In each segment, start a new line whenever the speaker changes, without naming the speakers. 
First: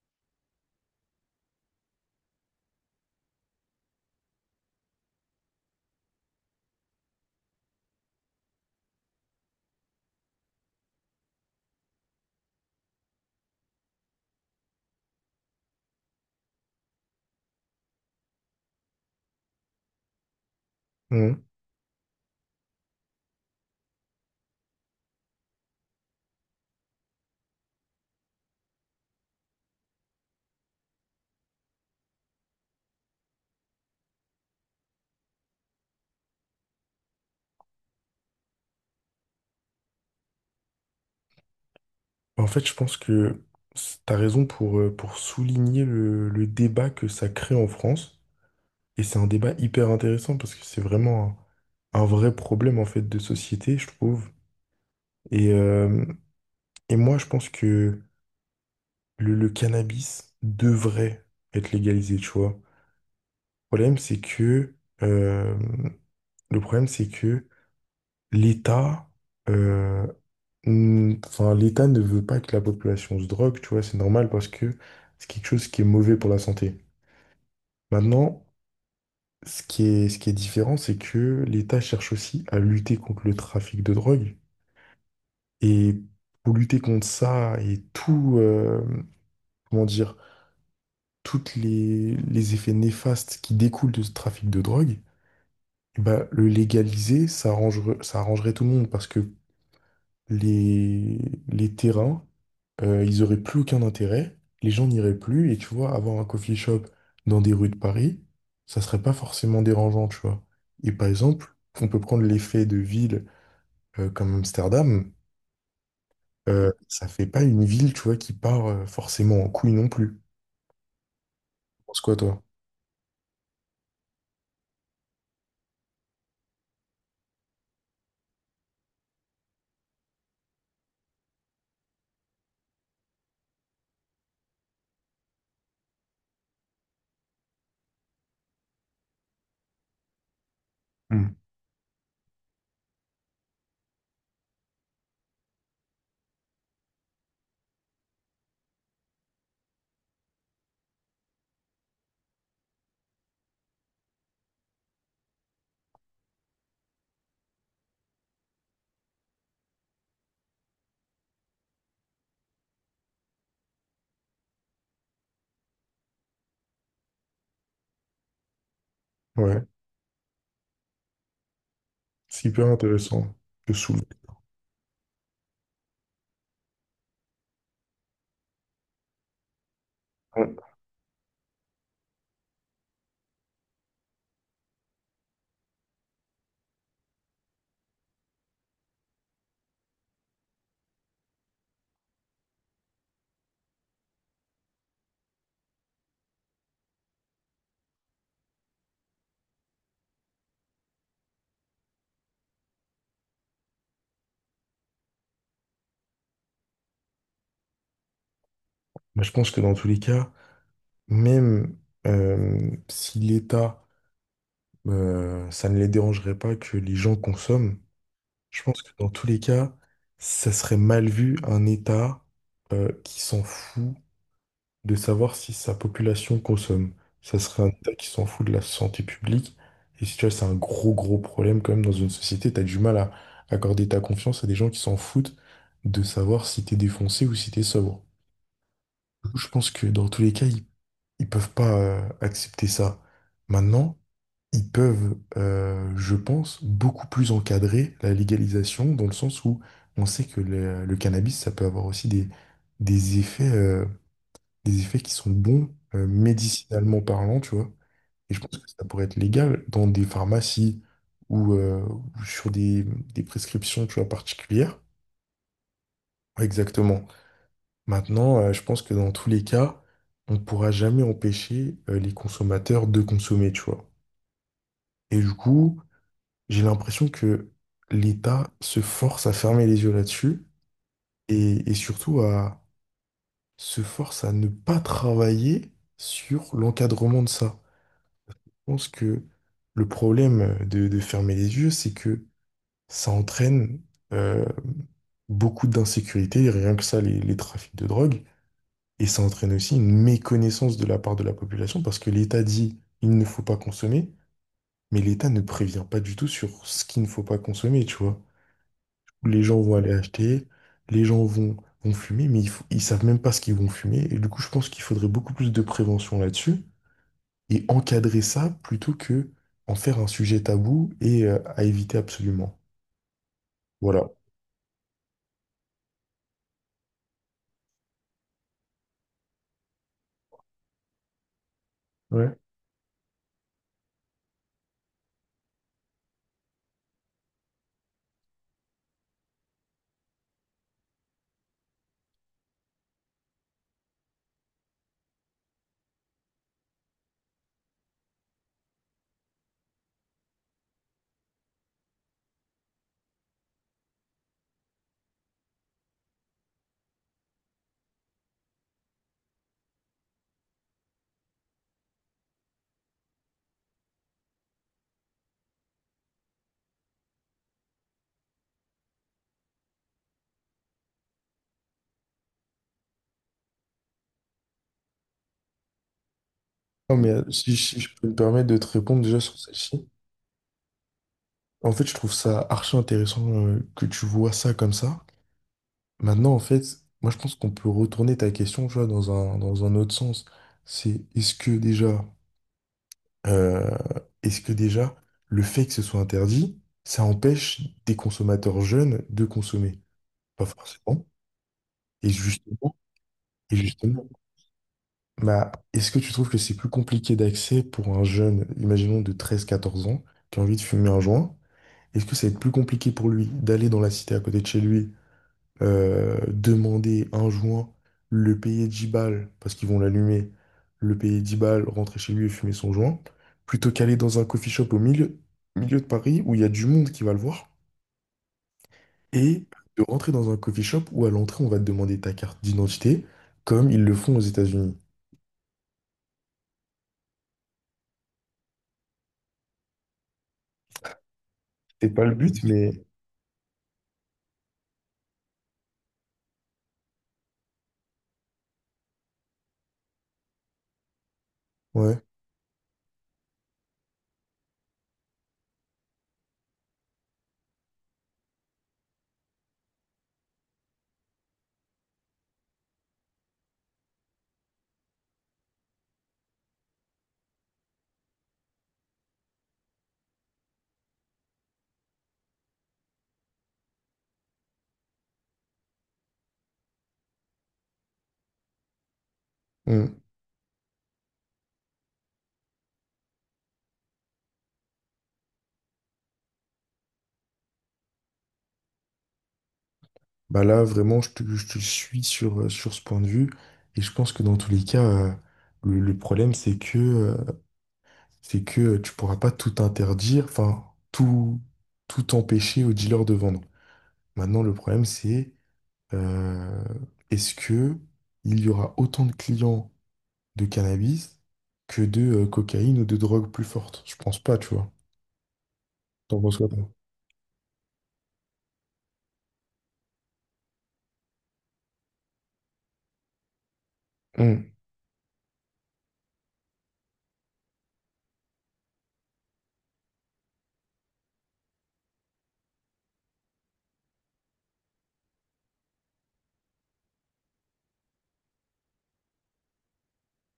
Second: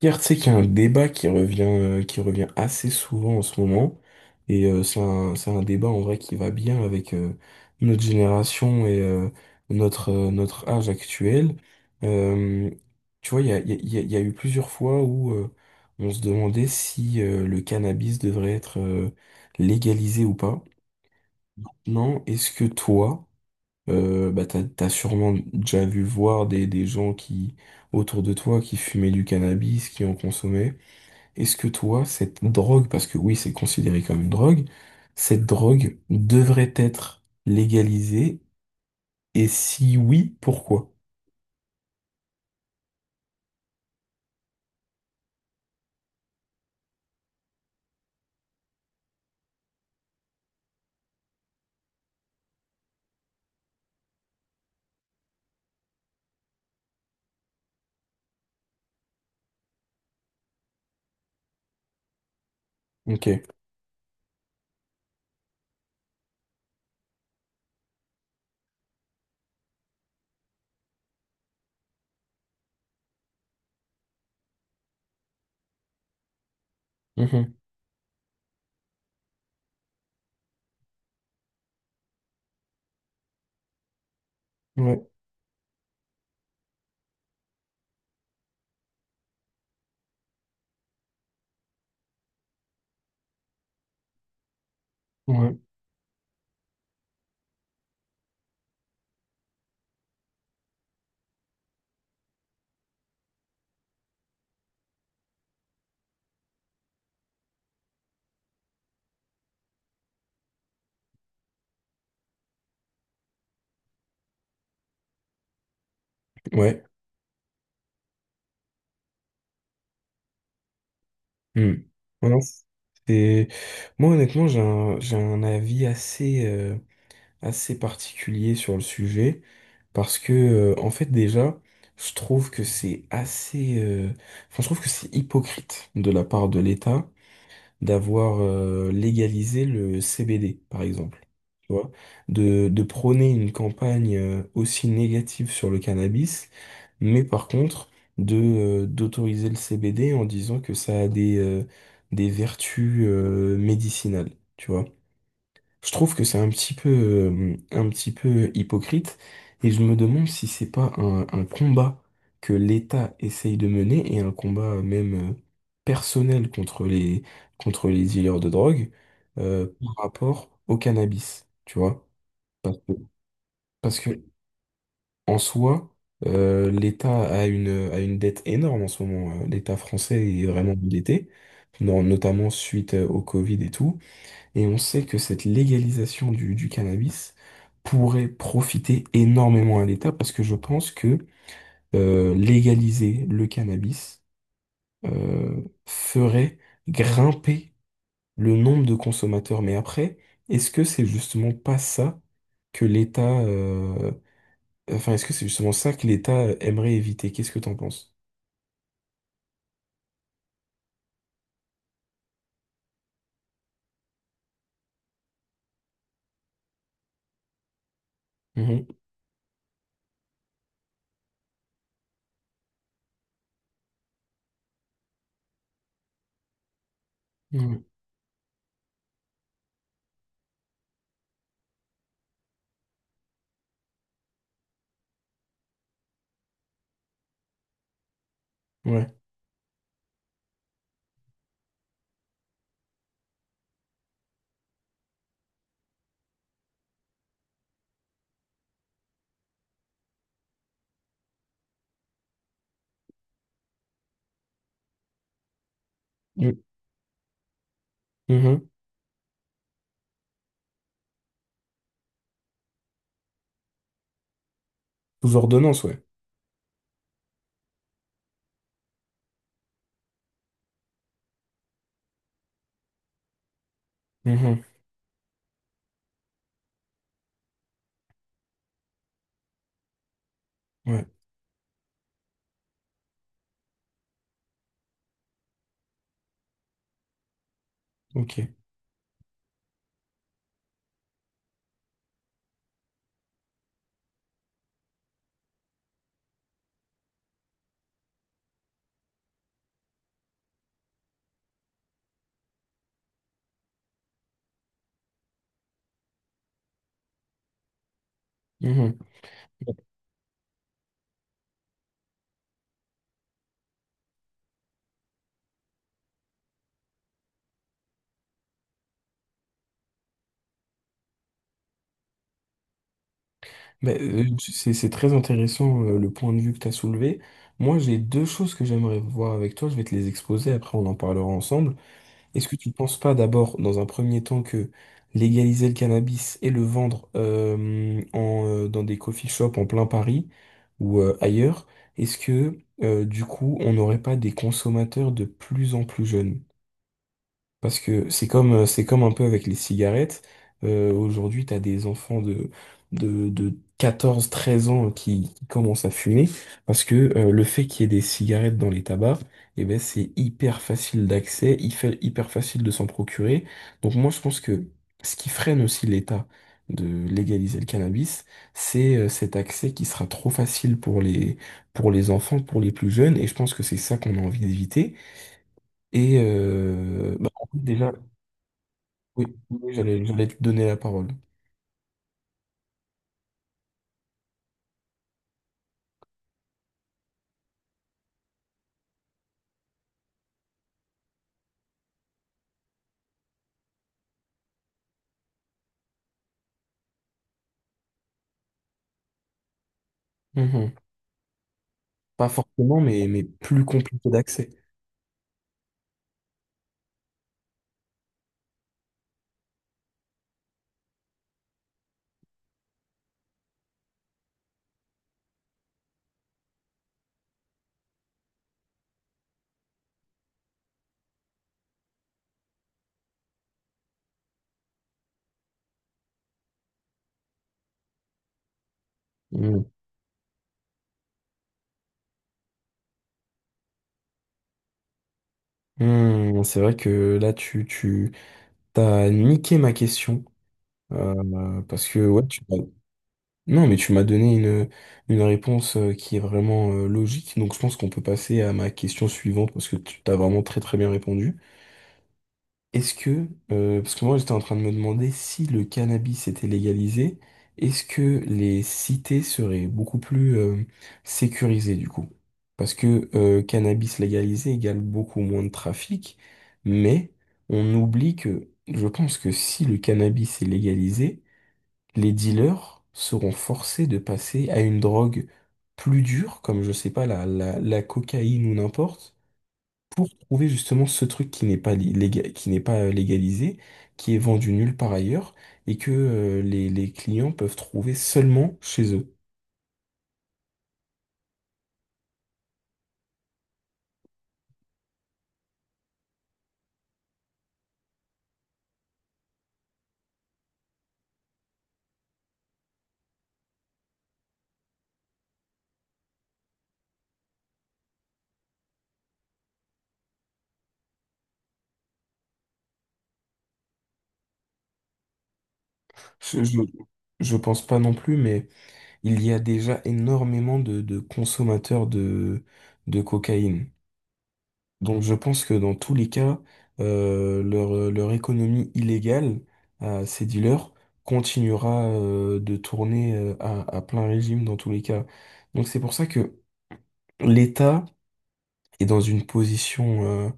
Pierre, tu sais qu'il y a un débat qui revient assez souvent en ce moment, c'est c'est un débat en vrai qui va bien avec notre génération notre, notre âge actuel. Euh, Tu vois, il y a, il y a eu plusieurs fois où on se demandait si le cannabis devrait être légalisé ou pas.
Mhm.
Non, est-ce que toi, t'as sûrement déjà vu voir des gens qui, autour de toi qui fumaient du cannabis, qui en consommaient. Est-ce que toi, cette drogue, parce que oui, c'est considéré comme une drogue, cette drogue devrait être légalisée? Et si oui, pourquoi?
En fait, je pense que t'as raison pour souligner le débat que ça crée en France. Et c'est un débat hyper intéressant parce que c'est vraiment un vrai problème en fait de société, je trouve. Et, euh, et moi, je pense que le cannabis devrait être légalisé, tu vois. Le
Ok.
problème, c'est que, euh, le problème, c'est que l'État, euh, Enfin, l'État ne veut pas que la population se drogue, tu vois, c'est normal parce que c'est quelque chose qui est mauvais pour la santé.
Mhm.
Maintenant, ce qui est différent, c'est que l'État cherche aussi à lutter contre le trafic de drogue.
Ouais,
Et pour lutter contre ça et tout, comment dire, toutes les effets néfastes qui découlent de ce trafic de drogue,
ouais,
bah, le légaliser, ça arrangerait tout le monde parce que les, les terrains ils auraient plus aucun intérêt, les gens n'iraient plus, et tu vois, avoir un coffee shop dans des rues de Paris, ça serait pas forcément dérangeant, tu vois. Et par exemple, on peut prendre l'effet de ville comme Amsterdam,
ouais.
ça fait pas une ville, tu vois, qui part forcément en couille non plus.
Hmm.
Tu penses quoi,
Ouais, non,
toi?
c'est... Moi, honnêtement, j'ai un avis assez, assez particulier sur le sujet, parce que, en fait, déjà, je trouve que c'est je trouve que c'est hypocrite de la part de l'État d'avoir légalisé le CBD, par exemple.
Hmm.
Tu vois, de prôner une campagne aussi négative sur le cannabis, mais par contre de d'autoriser le CBD en disant que ça a des vertus médicinales. Tu vois. Je trouve que c'est un petit peu hypocrite et je me demande si c'est pas un combat que l'État essaye de mener et un combat même personnel contre contre les dealers de drogue
Ouais,
par rapport au cannabis, tu vois.
c'est hyper
Parce que,
intéressant de
Parce
soulever.
que en soi, l'État a a une dette énorme en ce moment. L'État français est
Ouais.
vraiment endetté, notamment suite au Covid et tout. Et on sait que cette légalisation du cannabis pourrait profiter énormément à l'État parce que je pense que légaliser le cannabis ferait grimper le nombre de consommateurs. Mais après, est-ce que c'est justement pas ça que l'État... est-ce que c'est justement ça que l'État aimerait éviter? Qu'est-ce que t'en penses?
Bah, je pense que dans tous les cas, même euh, si l'État, ça ne les dérangerait pas que les gens consomment, je pense que
Mhm.
dans tous les cas, ça serait mal vu un État qui s'en fout de savoir si sa population consomme. Ça serait un
Mhm.
État qui s'en fout de la santé publique. Et si tu vois, c'est un gros, gros problème quand même dans une société. T'as du mal à accorder ta confiance à des gens qui s'en foutent de savoir si t'es défoncé ou si t'es sobre.
Ouais.
Je pense que dans tous les cas, ils peuvent pas accepter ça. Maintenant, ils peuvent, je pense, beaucoup plus encadrer la légalisation dans le sens où on sait que le cannabis, ça peut avoir aussi des effets, euh, des effets qui sont bons,
Mhm.
médicinalement parlant, tu vois. Et je pense que
Mhm.
ça pourrait être légal dans des pharmacies ou sur des prescriptions, tu vois, particulières.
Sous ordonnance, ouais.
Exactement. Maintenant, je pense que dans tous les cas, on ne pourra jamais empêcher, les consommateurs de consommer, tu vois.
Mhm.
Et du coup, j'ai l'impression que l'État se force à fermer les yeux là-dessus
Ouais.
et surtout à se force à ne pas travailler sur l'encadrement de ça.
Ok.
Je pense que le problème de fermer les yeux, c'est que ça entraîne euh, beaucoup d'insécurité, rien que ça, les trafics de drogue, et ça entraîne aussi une méconnaissance de la part de la population parce que l'État dit il ne faut pas consommer, mais l'État ne prévient pas du tout sur ce qu'il ne faut pas consommer, tu vois.
Mhm.
Les gens vont aller acheter, les gens vont, vont fumer, mais ils savent même pas ce qu'ils vont fumer. Et du coup, je pense qu'il faudrait beaucoup plus de prévention là-dessus et encadrer ça plutôt que en faire un sujet tabou et à éviter absolument.
Mais,
Voilà.
c'est très intéressant le point de vue que tu as soulevé. Moi, j'ai deux choses que j'aimerais voir avec toi. Je vais te les exposer, après on en parlera ensemble.
Ouais.
Est-ce que tu ne penses pas d'abord, dans un premier temps, que légaliser le cannabis et le vendre dans des coffee shops en plein Paris ou ailleurs, est-ce que du coup, on n'aurait pas des consommateurs de plus en plus jeunes? Parce que c'est comme un peu avec les cigarettes. Aujourd'hui, tu as des enfants de 14, 13 ans qui commencent à fumer. Parce que le fait qu'il y ait des cigarettes dans les tabacs, eh ben, c'est hyper facile d'accès, hyper facile de s'en procurer. Donc moi, je pense que ce qui freine aussi l'État de légaliser le cannabis, c'est cet accès qui sera trop facile pour pour les enfants, pour les plus jeunes. Et je pense que c'est ça qu'on a envie d'éviter.
Non, mais
En fait,
si je
déjà,
peux me permettre de te répondre déjà
oui,
sur
oui,
celle-ci,
j'allais, j'allais te donner la parole.
en fait, je trouve ça archi intéressant que tu vois ça comme ça. Maintenant, en fait, moi, je pense qu'on peut retourner ta question, tu vois, dans dans un autre sens. C'est Euh, est-ce que déjà, le fait que ce soit interdit, ça empêche des consommateurs jeunes de consommer? Pas
Mhm.
forcément. Et
Pas
justement,
forcément, mais
et
plus
justement,
compliqué d'accès.
bah, est-ce que tu trouves que c'est plus compliqué d'accès pour un jeune, imaginons de 13 14 ans, qui a envie de fumer un joint? Est-ce que ça va être plus compliqué pour lui d'aller dans la cité à côté de chez lui demander un joint, le payer 10 balles, parce qu'ils vont l'allumer, le payer 10 balles, rentrer chez lui et fumer son joint, plutôt qu'aller dans un coffee shop au milieu, milieu de Paris où il y a du monde qui va le voir, et
Mhm.
de rentrer dans un coffee shop où à l'entrée on va te demander ta carte d'identité, comme ils le font aux États-Unis.
Mhm, c'est vrai que là, tu t'as niqué ma question. Parce
C'est
que,
pas le
ouais, tu
but,
m'as-
mais
Non, mais tu m'as donné une réponse qui est vraiment logique. Donc, je pense qu'on peut passer à ma question suivante parce que tu t'as vraiment très, très bien répondu.
ouais.
Est-ce que, parce que moi j'étais en train de me demander si le cannabis était légalisé, est-ce que les cités seraient beaucoup plus sécurisées du coup? Parce que cannabis légalisé égale beaucoup moins de trafic, mais on oublie que je pense que si le cannabis est légalisé, les dealers seront forcés de passer à une drogue plus dure, comme je sais pas, la cocaïne ou n'importe
Mm.
pour trouver justement ce truc qui n'est pas qui n'est pas légalisé, qui est vendu nulle part ailleurs, et que les clients peuvent trouver seulement chez eux.
Bah là, vraiment, je te suis sur, sur ce point de vue, et je pense que dans tous les cas, le problème, c'est que tu pourras pas tout interdire, enfin, tout, tout empêcher aux dealers de vendre. Maintenant, le problème, c'est euh, est-ce que il y aura autant de clients de cannabis que de cocaïne ou de drogue plus forte? Je pense pas, tu vois. T'en penses
Je,
quoi,
je,
toi?
je pense pas non plus, mais il y a déjà énormément de consommateurs de cocaïne.
Hum,
Donc je pense que dans tous les cas, leur économie illégale à ces dealers continuera de tourner à plein régime dans tous les cas. Donc c'est pour ça que l'État est dans une position euh,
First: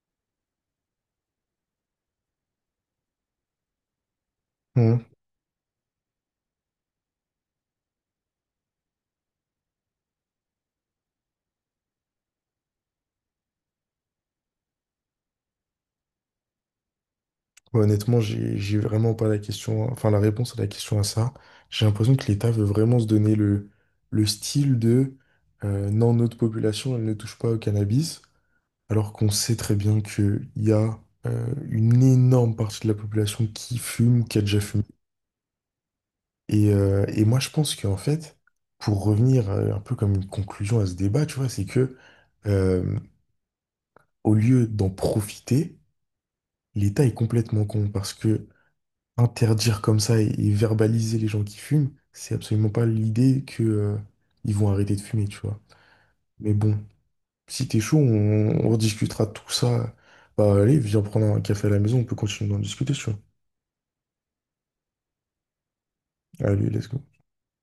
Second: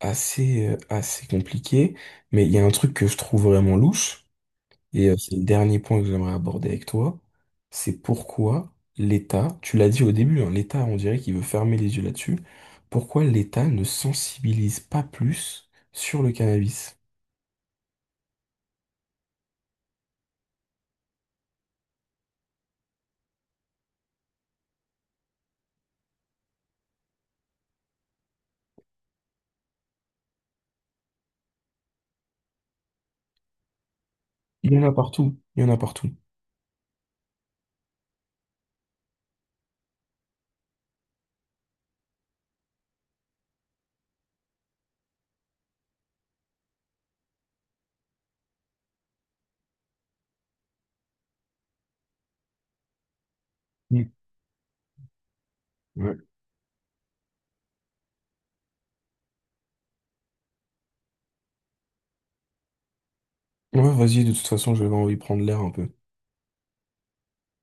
assez, euh, assez compliquée. Mais il y a un truc que je trouve vraiment louche,
hum.
c'est le dernier point que j'aimerais aborder avec toi, c'est pourquoi l'État, tu l'as dit au début, hein, l'État, on dirait qu'il veut fermer les yeux là-dessus, pourquoi l'État ne sensibilise pas plus sur le cannabis?
Ouais, honnêtement, j'ai vraiment pas la question, enfin, la réponse à la question à ça. J'ai l'impression que l'État veut vraiment se donner le style de non, notre population, elle ne touche pas au cannabis. Alors qu'on sait très bien qu'il y a une énorme partie de la population qui fume, qui a déjà
Il y
fumé.
en a partout, il y en a partout.
Et moi, je pense qu'en fait, pour revenir un peu comme une conclusion à ce débat, tu vois, c'est que euh, au lieu d'en profiter, l'État est complètement con parce que interdire comme ça et verbaliser les gens qui fument, c'est absolument pas l'idée que
Mm.
ils vont arrêter de fumer, tu vois.
Ouais.
Mais bon, si t'es chaud, on rediscutera de tout ça. Bah allez, viens prendre un café à la maison, on peut continuer d'en discuter, si tu vois.
Ouais, vas-y, de toute façon, je vais envie de prendre l'air un peu.
Allez, let's go.